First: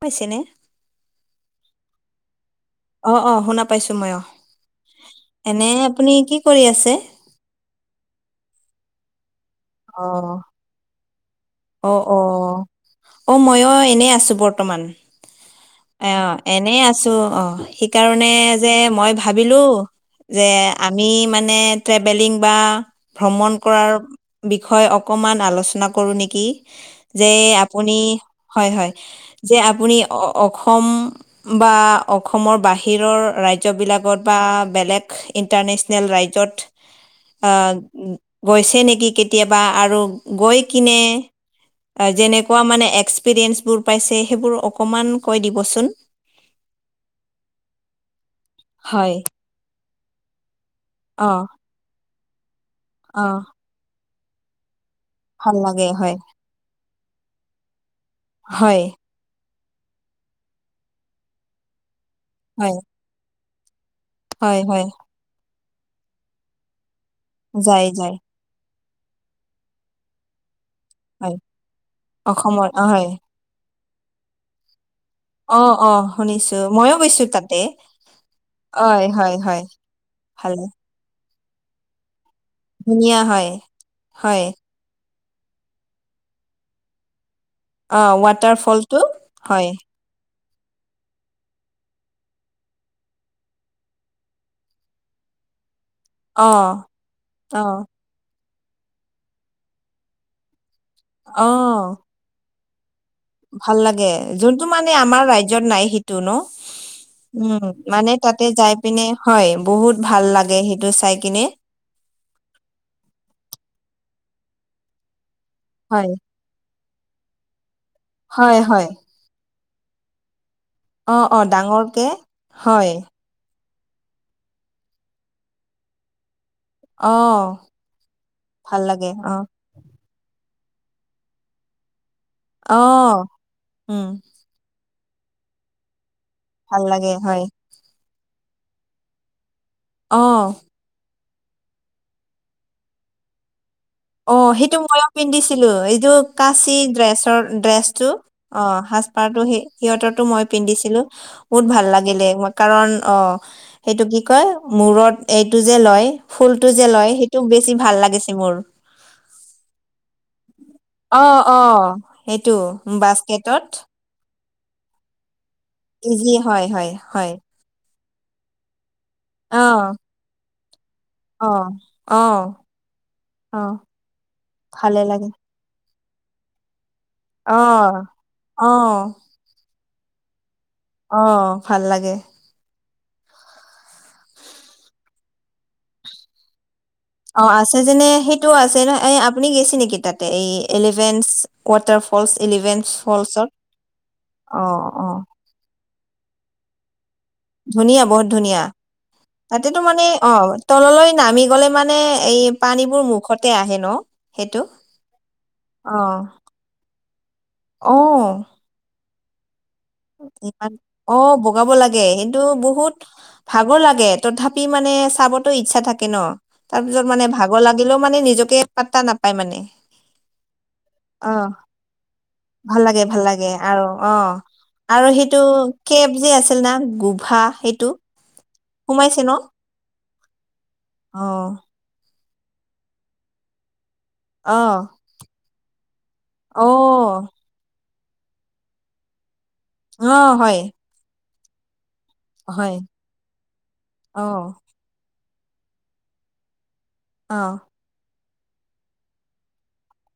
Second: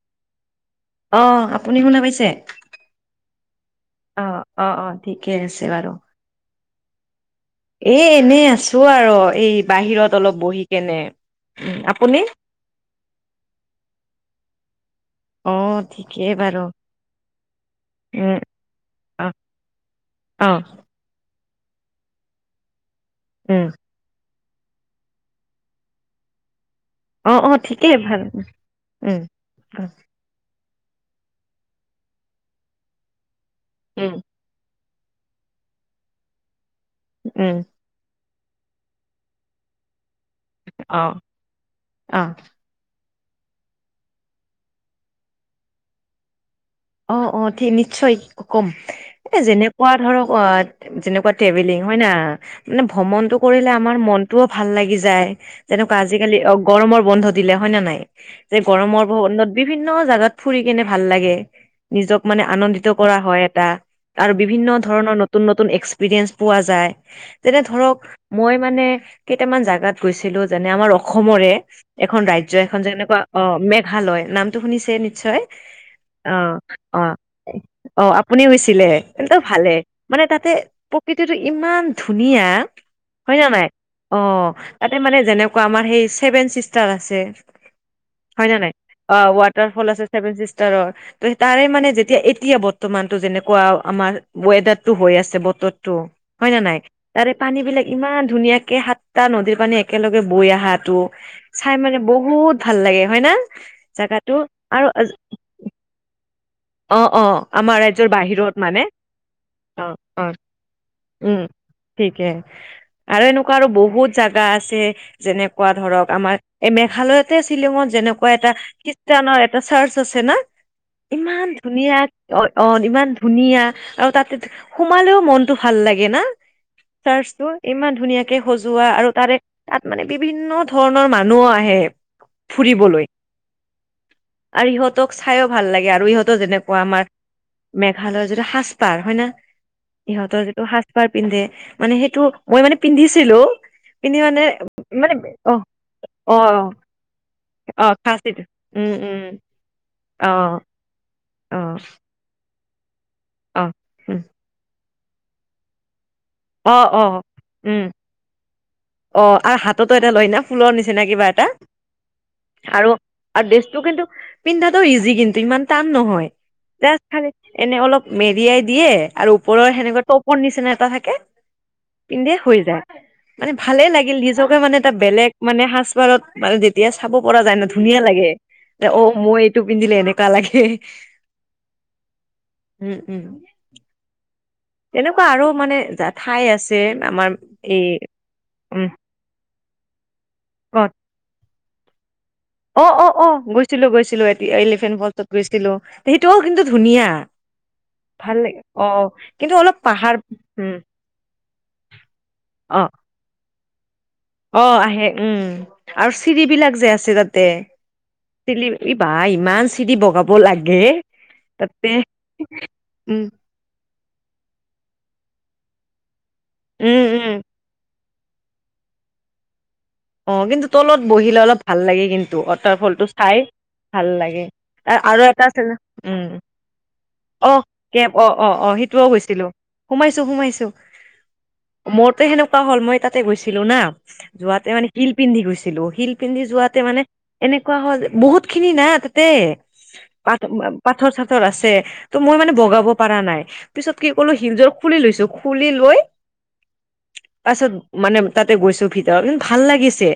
পাইছে নে? অ', আপুনি শুনা পাইছে? অ', অ', শুনা পাইছো মই, অ অ', অ', ঠিকে আছে এনে বাৰু। আপুনি কি কৰি আছে? এ, এনেই আছো আৰু, এই বাহিৰত অ', অলপ বহি কেনে। উম, অ', আপুনি? অ', অ', মইয়ো এনেই আছো বৰ্তমান। অ। ঠিকেই অ', বাৰু। এনে আছো অ, সেইকাৰণে উম, যে মই অ', ভাবিলো অ', যে- আমি মানে, ট্ৰেভেলিং বা ভ্ৰমণ উম, কৰাৰ- বিষয়, অকমান আলোচনা কৰো নেকি? যে অ', অ', ঠিকেই আপুনি, ভাল হয়, হয়, উম। যে আপুনি- অসম বা অসমৰ বাহিৰৰ উম, ৰাজ্যবিলাকত বা বেলেগ- ইণ্টাৰনেশ্যনেল ৰাইজত, উম, আহ, গৈছে নেকি কেতিয়াবা আৰু? গৈ অ'। কিনে, অ', যেনেকুৱা মানে এক্সপিৰিয়েঞ্চবোৰ পাইছে, সেইবোৰ অকণমান- কৈ দিবচোন। অ', অ', ঠিক নিশ্চয় কম। হয়। যেনেকুৱা ধৰক অ যেনেকুৱা ট্ৰভেলিং হয় নাহ মানে অ ভ্ৰমণটো কৰিলে আমাৰ মন- [unintelligible] ভাল লাগি যায়, ভাল লাগে যেনেকুৱা হয় আজিকালি অ, গৰমৰ বন্ধ দিলে হয় ন নাই, যে হয় গৰমৰ- ভ্ৰমনত, বিভিন্ন জাগাত ফুৰি কেনে ভাল লাগে। নিজক মানে হয় আনন্দিত কৰা হয় এটা, আৰু হয় বিভিন্ন হয় ধৰণৰ- নতুন নতুন এক্সপিৰিয়েন্ঞ্চ পোৱা যায়, এতিয়া যায় ধৰক- যায় মই মানে, কেইটামান জোগাত গৈছিলো যেনে আমাৰ- হয় অসমৰে, এখন ৰাজ্য অসমৰ এখন অ হয় যেনেকুৱা অ, মেঘালয় নামটো শুনিছে নি- অ', অ', শুনিছো। ময়ো অ', গৈছো তাতে অ', আপুনি [unintelligible] হয় হয় এ হয় ভালে মানে তাতে- ভালে তেতিয়ো ইমান ধুনীয়া, হয় ন নাই, হয় অ- তাতে মানে যেনেকুৱা আমাৰ সেই ছেভেন চিষ্টাৰ আছে অ হয় ৱাটাৰ নে নাই ফলটো অ হয় ৱাটাৰ ফল আছে ছেভেন চিষ্টাৰৰ ত তাৰে মানে যেতিয়া এতিয়া বৰ্তমানটো যেনেকুৱা আমাৰ ৱেডাৰটো হৈ আছে বতৰটো অ হয় না নাই তাৰে পানী অ বিলাক ইমান ধুনীয়াকে সাতটা নদীৰ পানী একেলগে বৈ আহাটো অ চাই মানে বহুত ভাল লাগে হয় না ভাল লাগে জাগাটো যোনটো আৰু মানে আমাৰ ৰাজ্যত নাই সেইটো ন অ অ উম আমাৰ ৰাজ্যৰ মানে তাতে বাহিৰত যাই মানে পিনে হয় অ বহুত ভাল অ লাগে সেইটো চাই উম কিনে ঠিকে আৰু এনেকুৱা আৰু বহুত জাগা আছে যেনেকুৱা হয় ধৰক আমাৰ এই মেঘালয়তে শ্বিলঙত যেনেকুৱা এটা হয় হয় খ্ৰীষ্টানৰ এটা চাৰ্চ আছে না অ অ ইমান দা ধুনীয়া অ অ ইমান ধুনীয়া আৰু তাতে সোমালেও মনটো ভাল লাগে না অ চাৰ্চটো ইমান ধুনীয়াকে ভাল সজোৱা লাগে আৰু অ তাৰে তাত মানে বিভিন্ন ধৰণৰ মানুহ আহে অ ফুৰিবলৈ উম আৰু ইহঁতক চাইও ভাল লাগে আৰু ইহঁতো যেনেকুৱা ভাল আমাৰ লাগে হয় মেঘালয়ৰ যিটো সাজপাৰ হয় ন অ ইহতৰ যিটো সাজ বাৰ পিন্ধে মানে সেইটো মই মানে পিন্ধিছিলো পিন্ধি অ মানে সেইটো ময়ো মানে অ পিন্ধিছিলো এইটো অ কাচি ড্ৰেছৰ অ ড্ৰেছটো খাচীটো অ উম উম সাজপাৰতো সি সিহঁতৰতো অ মই পিন্ধিছো লো অ বহুত ভাল লাগিলে কাৰণ অ সেইটো কি কয় মুৰত এইটো যে লয় ফুলটো অ যে অ লয় সেইটো বেছি উম ভাল লাগিছে মোৰ অ আৰু হাততো এটা লয় না ফুলৰ নিচিনা না অ কিবা এটা অ সেইটো আৰু বাস্কেটত ড্ৰেছটো কিন্তু পিন্ধাটো ইজি কিন্তু ইমান টান নহয় ইজি হয় হয় হয় [unintelligible] এনে অলপ মেৰিয়াই দিয়ে আৰু অ ওপৰৰ সেনেকুৱা টপৰ নিচিনা এটা থাকে অ পিন্ধে আহ্। হৈ যায় মানে ভালে লাগিল নিজকে মানে এটা বেলেগ মানে সাজ পাৰৰ মানে এতিয়া চাব পৰা অ যায় ন ধুনীয়া লাগে যে অ মই এইটো পিন্ধিলে এনেকুৱা লাগে। অ ভাল লাগে। উম উম। এনেকুৱা আৰু মানে যে ঠাই আছে। যেন আমাৰ। অ আছে এই যেনে সেইটোও আছে উম নহ এই আপুনি গেছে নেকি তাতে এই কত এলিফেন্টছ ৱাটাৰ ফ ফলছ ইলেভেন অ অ অ গৈছিলো গৈছিলো এতিয়া এলিফেণ্ট অ ফলটত গৈছিলো সেইটোও কিন্তু ধুনীয়া। ধুনীয়া বহুত ভাল লাগে ধুনীয়া অ কিন্তু অলপ তাতেতো মানে পাহাৰ অ উম তললৈ নামি তললৈ মানে এই অ পানীবোৰ মুখতে আহে ন। সেইটো অ আহে উম অ আৰু চিৰি বিলাক যে আছে তাতে অ চিৰি এই বা ইমান চি ইমান অ বগাব লাগে কিন্তু বহুত উম ভাগৰ লাগে তথাপি মানে চাবতো ইচ্ছা থাকে ন তাৰ উম পিছত মানে উম ভাগৰ লাগিলেও মানে নিজকে পাত্তা নাপায় মানে। অ কিন্তু তলত অ বহিলে অলপ ভাল লাগে কিন্তু ৱাটাৰ ভাল লাগে ফলটো ভাল চাই লাগে আৰু ভাল অ লাগে তাৰ আৰু এটা আছে ন‌ কেব উম যে আছিল না গুভা অ সেইটো কেব অ অ অ সেইটোও সোমাইছে ন গৈছিলোঁ। সোমাইছোঁ সোমাইছোঁ। অ মোৰতো সেনেকুৱা হ'ল মই তাতে গৈছিলো না অ যোৱাতে মানে হিল পিন্ধি গৈছিলো শিল পিন্ধি অ যোৱাতে মানে এনেকুৱা হয় বহুত খিনি না তাতে অ প হয় [unintelligible] পাথৰ-চাথৰ আছে ত' মই মানে হয় বগাব পৰা নাই পিছত কি অ কলো হিলযোৰ খুলি লৈছো খুলি লৈ অ পাছত মানে তাতে গৈছো ভিতৰত ইমান ভাল লাগিছে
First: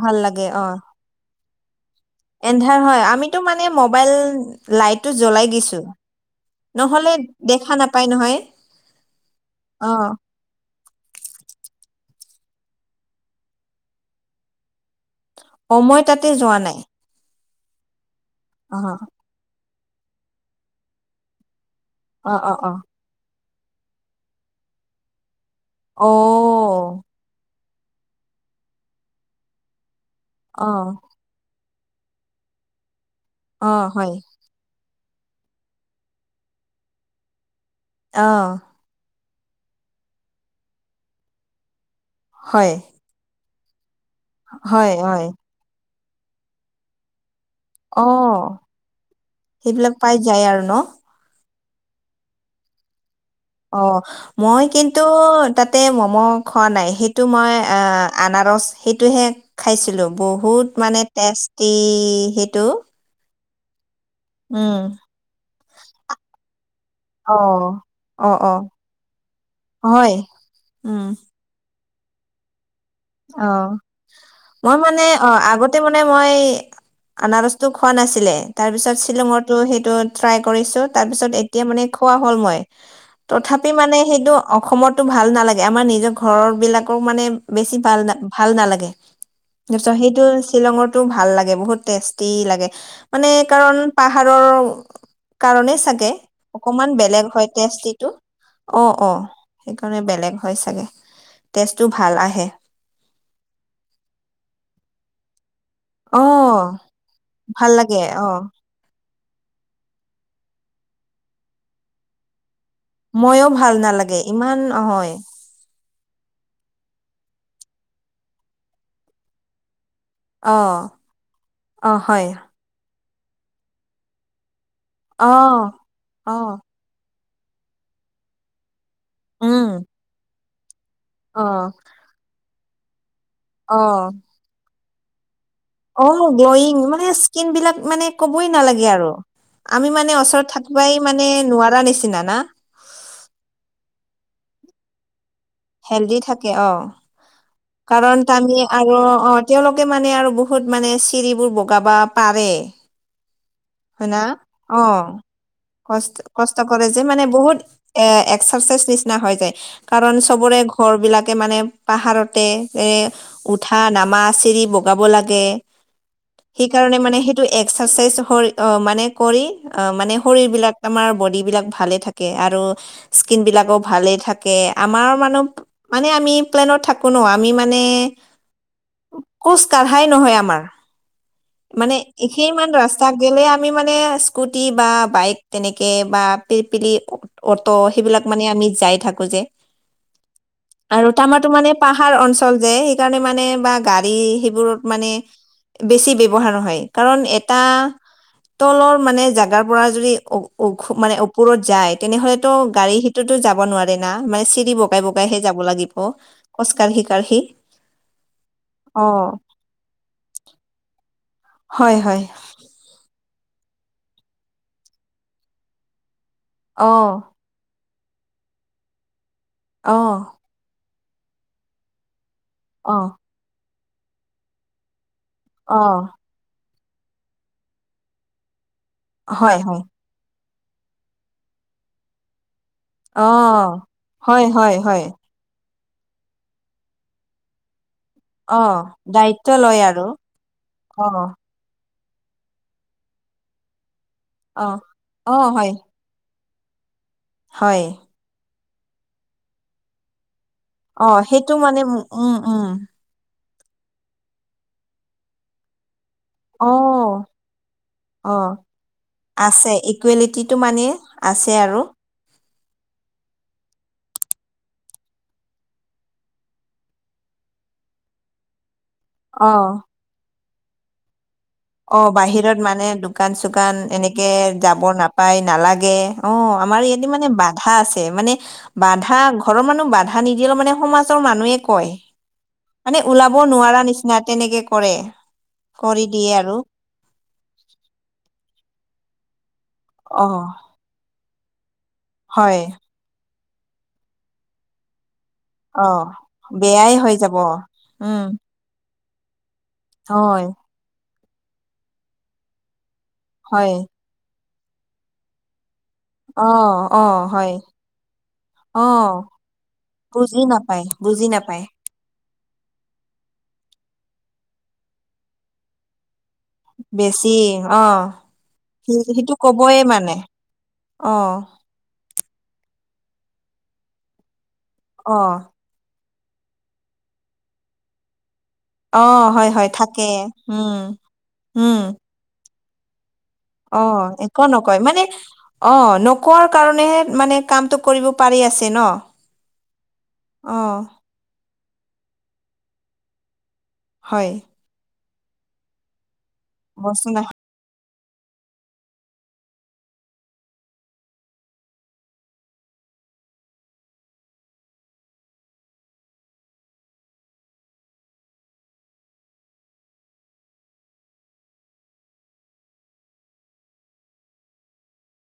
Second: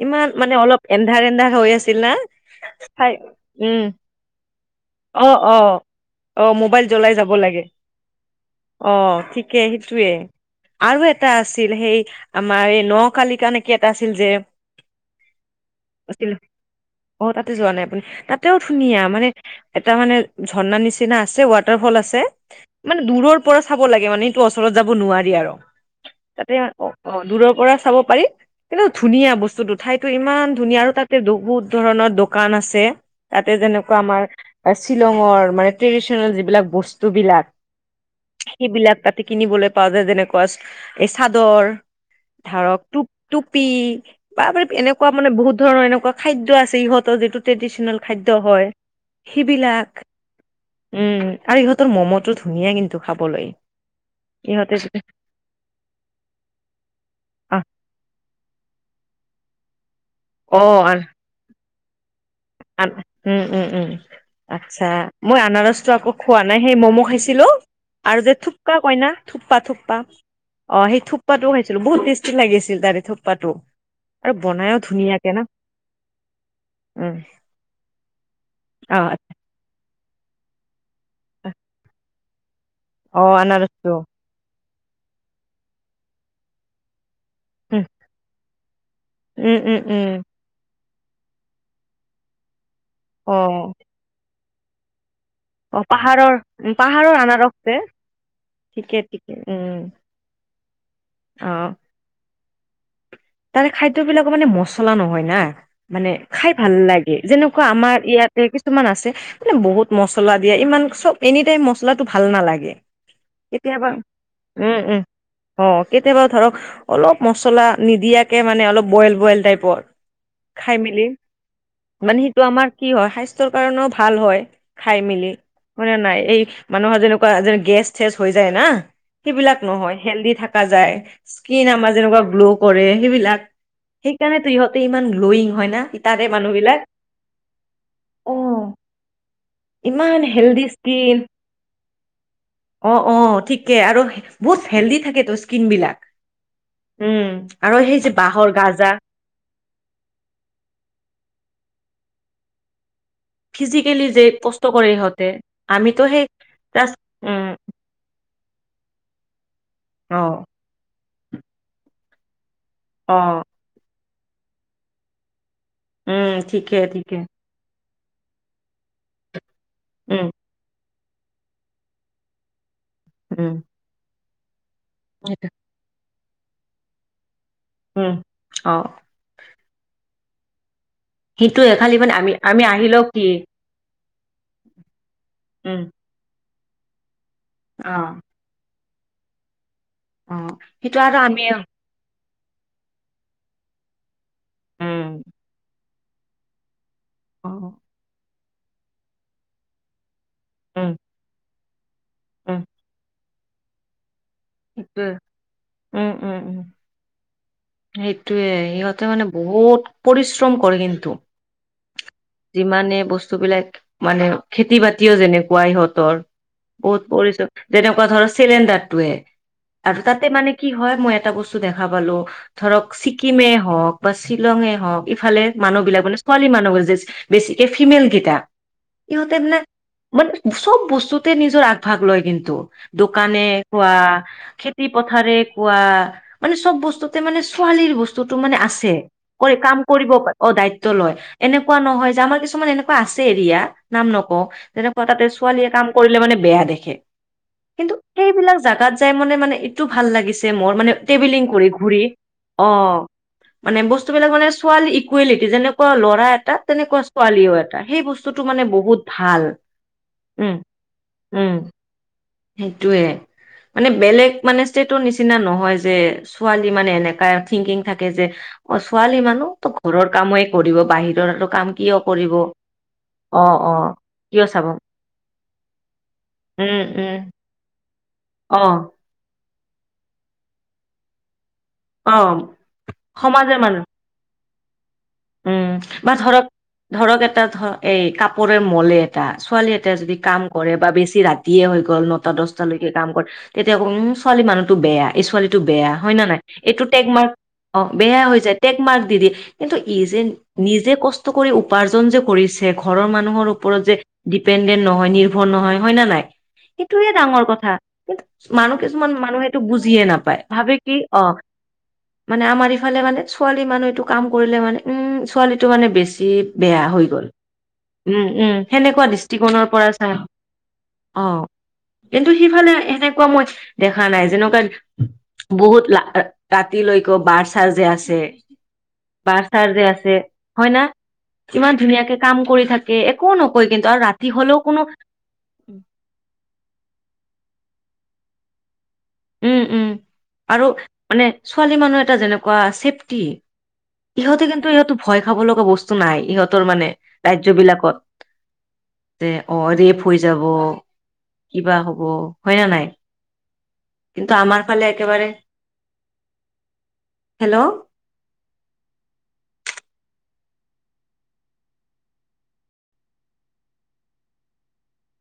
ভাল ইমান লাগে মানে অ অলপ এন্ধাৰ এন্ধাৰ হৈ আছিল না এন্ধাৰ হয় চাই আমিতো মানে উম মবাইল লাইটটো অ অ জ্বলাই দিছো। অ ', মোবাইল নহ'লে জ্বলাই যাব লাগে দেখা নাপায় নহয় অ ঠিকে অ সেইটোৱে। আৰু এটা আছিল সেই আমাৰ এই ন কালিকা নেকি এটা আছিল যে। অ মই তাতে আছিল যোৱা নাই। অ তাতে যোৱা নাই আপুনি তাতেও অ ধুনীয়া মানে এটা মানে ঝৰ্ণা নিচিনা আছে ৱাটাৰফল আছে। অ অ অ মানে দূৰৰ পৰা চাব লাগে মানে সিটো ওচৰত যাব নোৱাৰি আৰু। অ তাতে অ অ দূৰৰ পৰা চাব পাৰিম কিন্তু ধুনীয়া বস্তুটো ঠাইতো ইমান অ ধুনীয়া আৰু তাতে বহুত ধৰণৰ দোকান আছে তাতে অ যেনেকুৱা হয় আমাৰ শ্বিলঙৰ মানে ট্ৰেডিচনেল যিবিলাক বস্তুবিলাক। আহ্। বিলাক তাতে কিনিব পাৱ যায় যেনেকুৱা যে এই চাদৰ হয় ধাৰক টু টুপি বা হয় এনেকুৱা হয় মানে বহুত ধৰণৰ এনেকুৱা খাদ্য আছে ইহঁতৰ যিটো ট্ৰেডিচনেল অ খাদ্য হয় সেইবিলাক, পাই যায় আৰু ন উম। আৰু ইহঁতৰ ম'মটো ধুনীয়া কিন্তু খাবলৈ। অ, ' মই ইহঁতে কিন্তু তাত তাতে ম'ম খোৱা নাই সেইটো মই আনাৰস সেইটোহে খাইছিলো অ বহুত মানে টেষ্টি সেইটো আ উম উম উম। উম আচ্ছা মই আনাৰসটো আকৌ খোৱা নাই সেই ম'ম' অ খাইছিলো আৰু অ যে অ থোপ্পা কয় না থোপ্পা থোপ্পা হয় অ সেই উম থোপ্পাটো খাইছো বহুত টেষ্টি লাগিছিল তাৰে অ থুপপাটো আৰু মই বনাইও মানে অ ধুনীয়াকে না আগতে মানে মই উম আনাৰস খোৱা নাছিলে তাৰ পিছত অ শ্বিলঙৰত সেইটো ট্ৰাই কৰিছো তাৰপিছত এতিয়া মানে কোৱা হ'ল মই অ তথাপি আনাৰসটো মানে সেইটো অসমতো ভাল নালাগে আমাৰ নিজৰ ঘৰৰ বিলাকও মানে বেছি উম ভাল ভাল নালাগে উম উম তাৰপিছত উম সেইটো শ্বিলঙত ভাল লাগে বহুত টেষ্টি লাগে মানে অ কাৰণ পাহাৰৰ কাৰণেই অ চাগে পাহাৰৰ উ অকমান পাহাৰৰ বেলেগ হয় আনাৰস যে টেষ্টিটো অ ঠিকে অ ঠিকে উম সেইকাৰণে বেলেগ হয় চাগে অ টেষ্টটো ভাল আহে। তাৰে খাদ্য বিলাকৰ মানে মচলা নহয় না মানে অ খাই ভাল লাগে যেনেকুৱা ভাল লাগে আমাৰ অ ইয়াতে কি কিছুমান আছে মানে বহুত মছলা দিয়ে ইমান চব এনি টাইম মচলাটো ভাল নালাগে। মইও ভাল কেতিয়াবা নালাগে ইমান উম উম নহয়। অ কেতিয়াবা ধৰক অলপ মছলা নিদিয়াকে মানে অলপ বইল বইল টাইপৰ অ খাই মেলি অ মানে হয় সেইটো আমাৰ কি হয় স্বাস্থ্যৰ কাৰণেও ভাল হয় খাই অ মেলি মানে নাই অ এই মানুহৰ যেনেকুৱা যে গেছ চেছ হৈ যায় না সেইবিলাক উম নহয় হেলডি থকা যায়। অ স্কিন আমাৰ যেনেকুৱা গ্ল' কৰে সেইবিলাক অ সেইকাৰণে তো ইহঁতে ইমান গ্ল'য়িং হয় না অ তাৰে মানুহ গ্লয়িং বিলাক মানে স্কিন বিলাক মানে অ কবই নালাগে আৰু আমি মানে ইমান ওচৰত হেল্ডি থাকিবাই স্কিন মানে নোৱাৰা নিচিনা না অ অ ঠিকে আৰু বহুত হেল্ডি থাকে ত হেল্ডি থাকে অ আৰু সেই যে কাৰণ বাঁহৰ তামি গাজা আৰু অ তেওঁওলোকে মানে আৰু বহুত মানে চিৰিবোৰ বগাবা পাৰে ফিজিকেলি হয় না যে কষ্ট অ কৰে ইহঁতে আমিতো কষ্ট সেই কষ্ট কৰে জাষ্ট যে মানে উম বহুত এ এক্সাৰচাইজ নিচিনা হৈ যায় কাৰণ অ চবৰে ঘৰ বিলাকে মানে পাহাৰতে যেনে অ উঠা নামা চিৰি বগাব লাগে। উম ঠিকে সেইকাৰণে ঠিকে মানে সেইটো এক্সাৰচাইজ মানে কৰি আহ মানে উম, শৰীৰ বিলাক আমাৰ বডী বিলাক ভালে থাকে আৰু স্কিন উম, বিলাকো ভালে থাকে আমাৰ মানুহ সেইটো মানে আমি প্লেনত থাকো ন আমি মানে উম, অ', কোচ কাঢ়াই নহয় আমাৰ সেইটোয়ে খালি মানে আমি আমি সেইমান আহিলেও ৰাস্তা কি গেলে আমি মানে স্কুটি বা বাইক উম, তেনেকে বা পপিলি অটো অ', সেইবিলাক মানে আমি যাই থাকো যে অ', সেইটো আৰু তাৰ আমি মাৰো মানে পাহাৰ অঞ্চল যে সেইকাৰণে মানে বা গাড়ী সেইবোৰত উম, মানে বেছি ব্যৱহাৰ নহয় কাৰণ অ, এটা তলৰ মানে জাগাৰ পৰা যদি উম, মানে ওপৰত যায় তেনেহলেতো উম, গাড়ী হিটোতো যাব নোৱাৰে না মানে চি দি বগাই সেইটোৱে। বগাইহে যাব লাগিব খোজ কাঢ়ি কাঢ়ি সেইটোৱে অ ইহঁতে মানে বহুত পৰিশ্ৰম কৰে কিন্তু হয় হয়। যিমানে বস্তুবিলাক মানে খেতি বাতিও যেনেকুৱাই ইহঁতৰ অ বহুত পৰিচয় যেনেকুৱা ধৰ চিলিণ্ডাৰ টোৱে অ আৰু তাতে মানে কি হয় মই এটা বস্তু দেখা পালো ধৰক অ ছিকিমে হওক বা শ্বিলঙে হওঁক ইফালে অ মানুহ বিলাক মানে ছোৱালী মানুহব যে বেছিকে ফিমেল কেইটা ইহঁতে হয় হয় মানে চব বস্তুতে নিজৰ আগভাগ লয় কিন্তু দোকানে অহ, কোৱা হয়, হয়, খেতি হয়। পথাৰে কোৱা মানে চব বস্তুতে মানে ছোৱালীৰ বস্তু বেতু মানে অহ, আছে দায়িত্ব কাম লয় আৰু। কৰিব অ', দায়িত্ব অহ, এনেকুৱা নহয় যে আমাৰ কিছুমান এনেকুৱা আছে এৰিয়া নাম নক অহ, তেনেকুৱা তাতে অহ, ছোৱালীয়ে হয়, কাম কৰিলে মানে বেয়া দেখে হয়। কিন্তু। সেইবিলাক জাগাত যাই মানে, মানে এইটো ভাল লাগিছে। মোৰ মানে অহ, ট্ৰেভেলিং সেইটো কৰি ঘূৰি মানে উম, ফুৰি উম, উম। অ'। মানে বস্তুবিলাক মানে ছোৱালী ইকুৱেলিটি যেনেকুৱা ল'ৰা এ তেনেকুৱা অহ, ছোৱালীও এটা সেই বস্তুটো অহ, মানে বহুত ভাল আছে ইকুৱেলিটিটো উম মানে উম আছে আৰু। সেইটোয়ে মানে বেলেগ মানে ষ্টেটৰ নিচিনা নহয় যে ছোৱালী মানে এনেকা থিংকিং থাকে যে অ', ছোৱালী মানুহ অহ, তো ঘৰৰ কাময় কৰিব বাহিৰৰো কাম কিয় অ', কৰিব বাহিৰত মানে দোকান অ অ চোকান এনেকে কিয় চাব যাব নাপায় নালাগে অ', উম আমাৰ ইয়াতে উম মানে বাঘ বাধা আছে মানে অ বাধা ঘৰৰ মানুহ বাধা নিদিলেও মানে সমাজৰ মানুহে কয়। অ'। মানে ওলাব সমাজৰ নোৱাৰা মানুহ নিচিনা তেনেকে কৰে। উম কৰি বা দিয়ে ধৰক আৰু। ধৰক এটা ধৰ এই কাপোৰে ম'লে এটা ছোৱালী এটা এয়া যদি অহ, কাম কৰে বা বেছি ৰাতিয়ে হৈ গ'ল নটা হয়। দহটা লৈকে কাম কৰ তেতিয়া উম ছোৱালী মানুহতো বেয়া এই ছোৱালী টো অ বেয়া হয় ন নাই এইটো বেয়াই টেগ হৈ মাৰ্ক যাব অ', বেয়া উম হৈ যায়। টেক মাৰ্ক দি দিয়ে কিন্তু ই যে হয় নিজে কষ্ট কৰি উপাৰ্জন যে কৰিছে ঘৰৰ মানুহে ঘৰৰ মানুহৰ হয় ওপৰত ডিপেন্দন নহয় নিভ নিৰ্ভৰ নহয় হয় ন নাই অ অ সেইটোয়ে ডাঙৰ হয় কথা কিন্তু অ মানুহ কিছুমান মানুহে বুজিয়ে বুজি নাপায় ভাবে কি অ' বুজি নাপায় মানে আমাৰ ইফালে মানে ছোৱালী মানুহ এইটো কাম কৰিলে মানে উম ছোৱালীটো মানে বেছি বেয়া হৈ গ'ল বেছি অ উম, উম সেই সেনেকুৱা সেইটো দৃষ্টিকণৰ কবয়ে পৰা মানে চাই অ'। কিন্তু সিফালে সেনেকুৱা মই দেখা নাই অ যেনেকুৱা বহুত ল ৰাতিলৈকে লৈক বাৰ চাৰ যে আছে অ'। হয় হয় তাৰ যে থাকে আছে হয় উম না উম ইমান ধুনীয়াকে কাম কৰি থাকে একো নকয় অ কিন্তু আৰু ৰাতি একো হ'লেও নকয় কোনো মানে অ', নোকোৱাৰ কাৰণেহে মানে কামটো কৰিব পাৰি আছে ন। উম, উম অ আৰু মানে ছোৱালী মানুহ এটা যেনেকুৱা চেফটি হয় ইহঁতে কিন্তু ইয়াতো ভয় খাব লগা বস্তু নাই ইহঁত ইহঁতৰ মানে বস্তু না ৰাজ্য বিলাকত তে অ', ৰেপ হৈ যাব কিবা হ'ব হয় নে নাই। কিন্তু আমাৰ ফালে একেবাৰে হেল্ল'।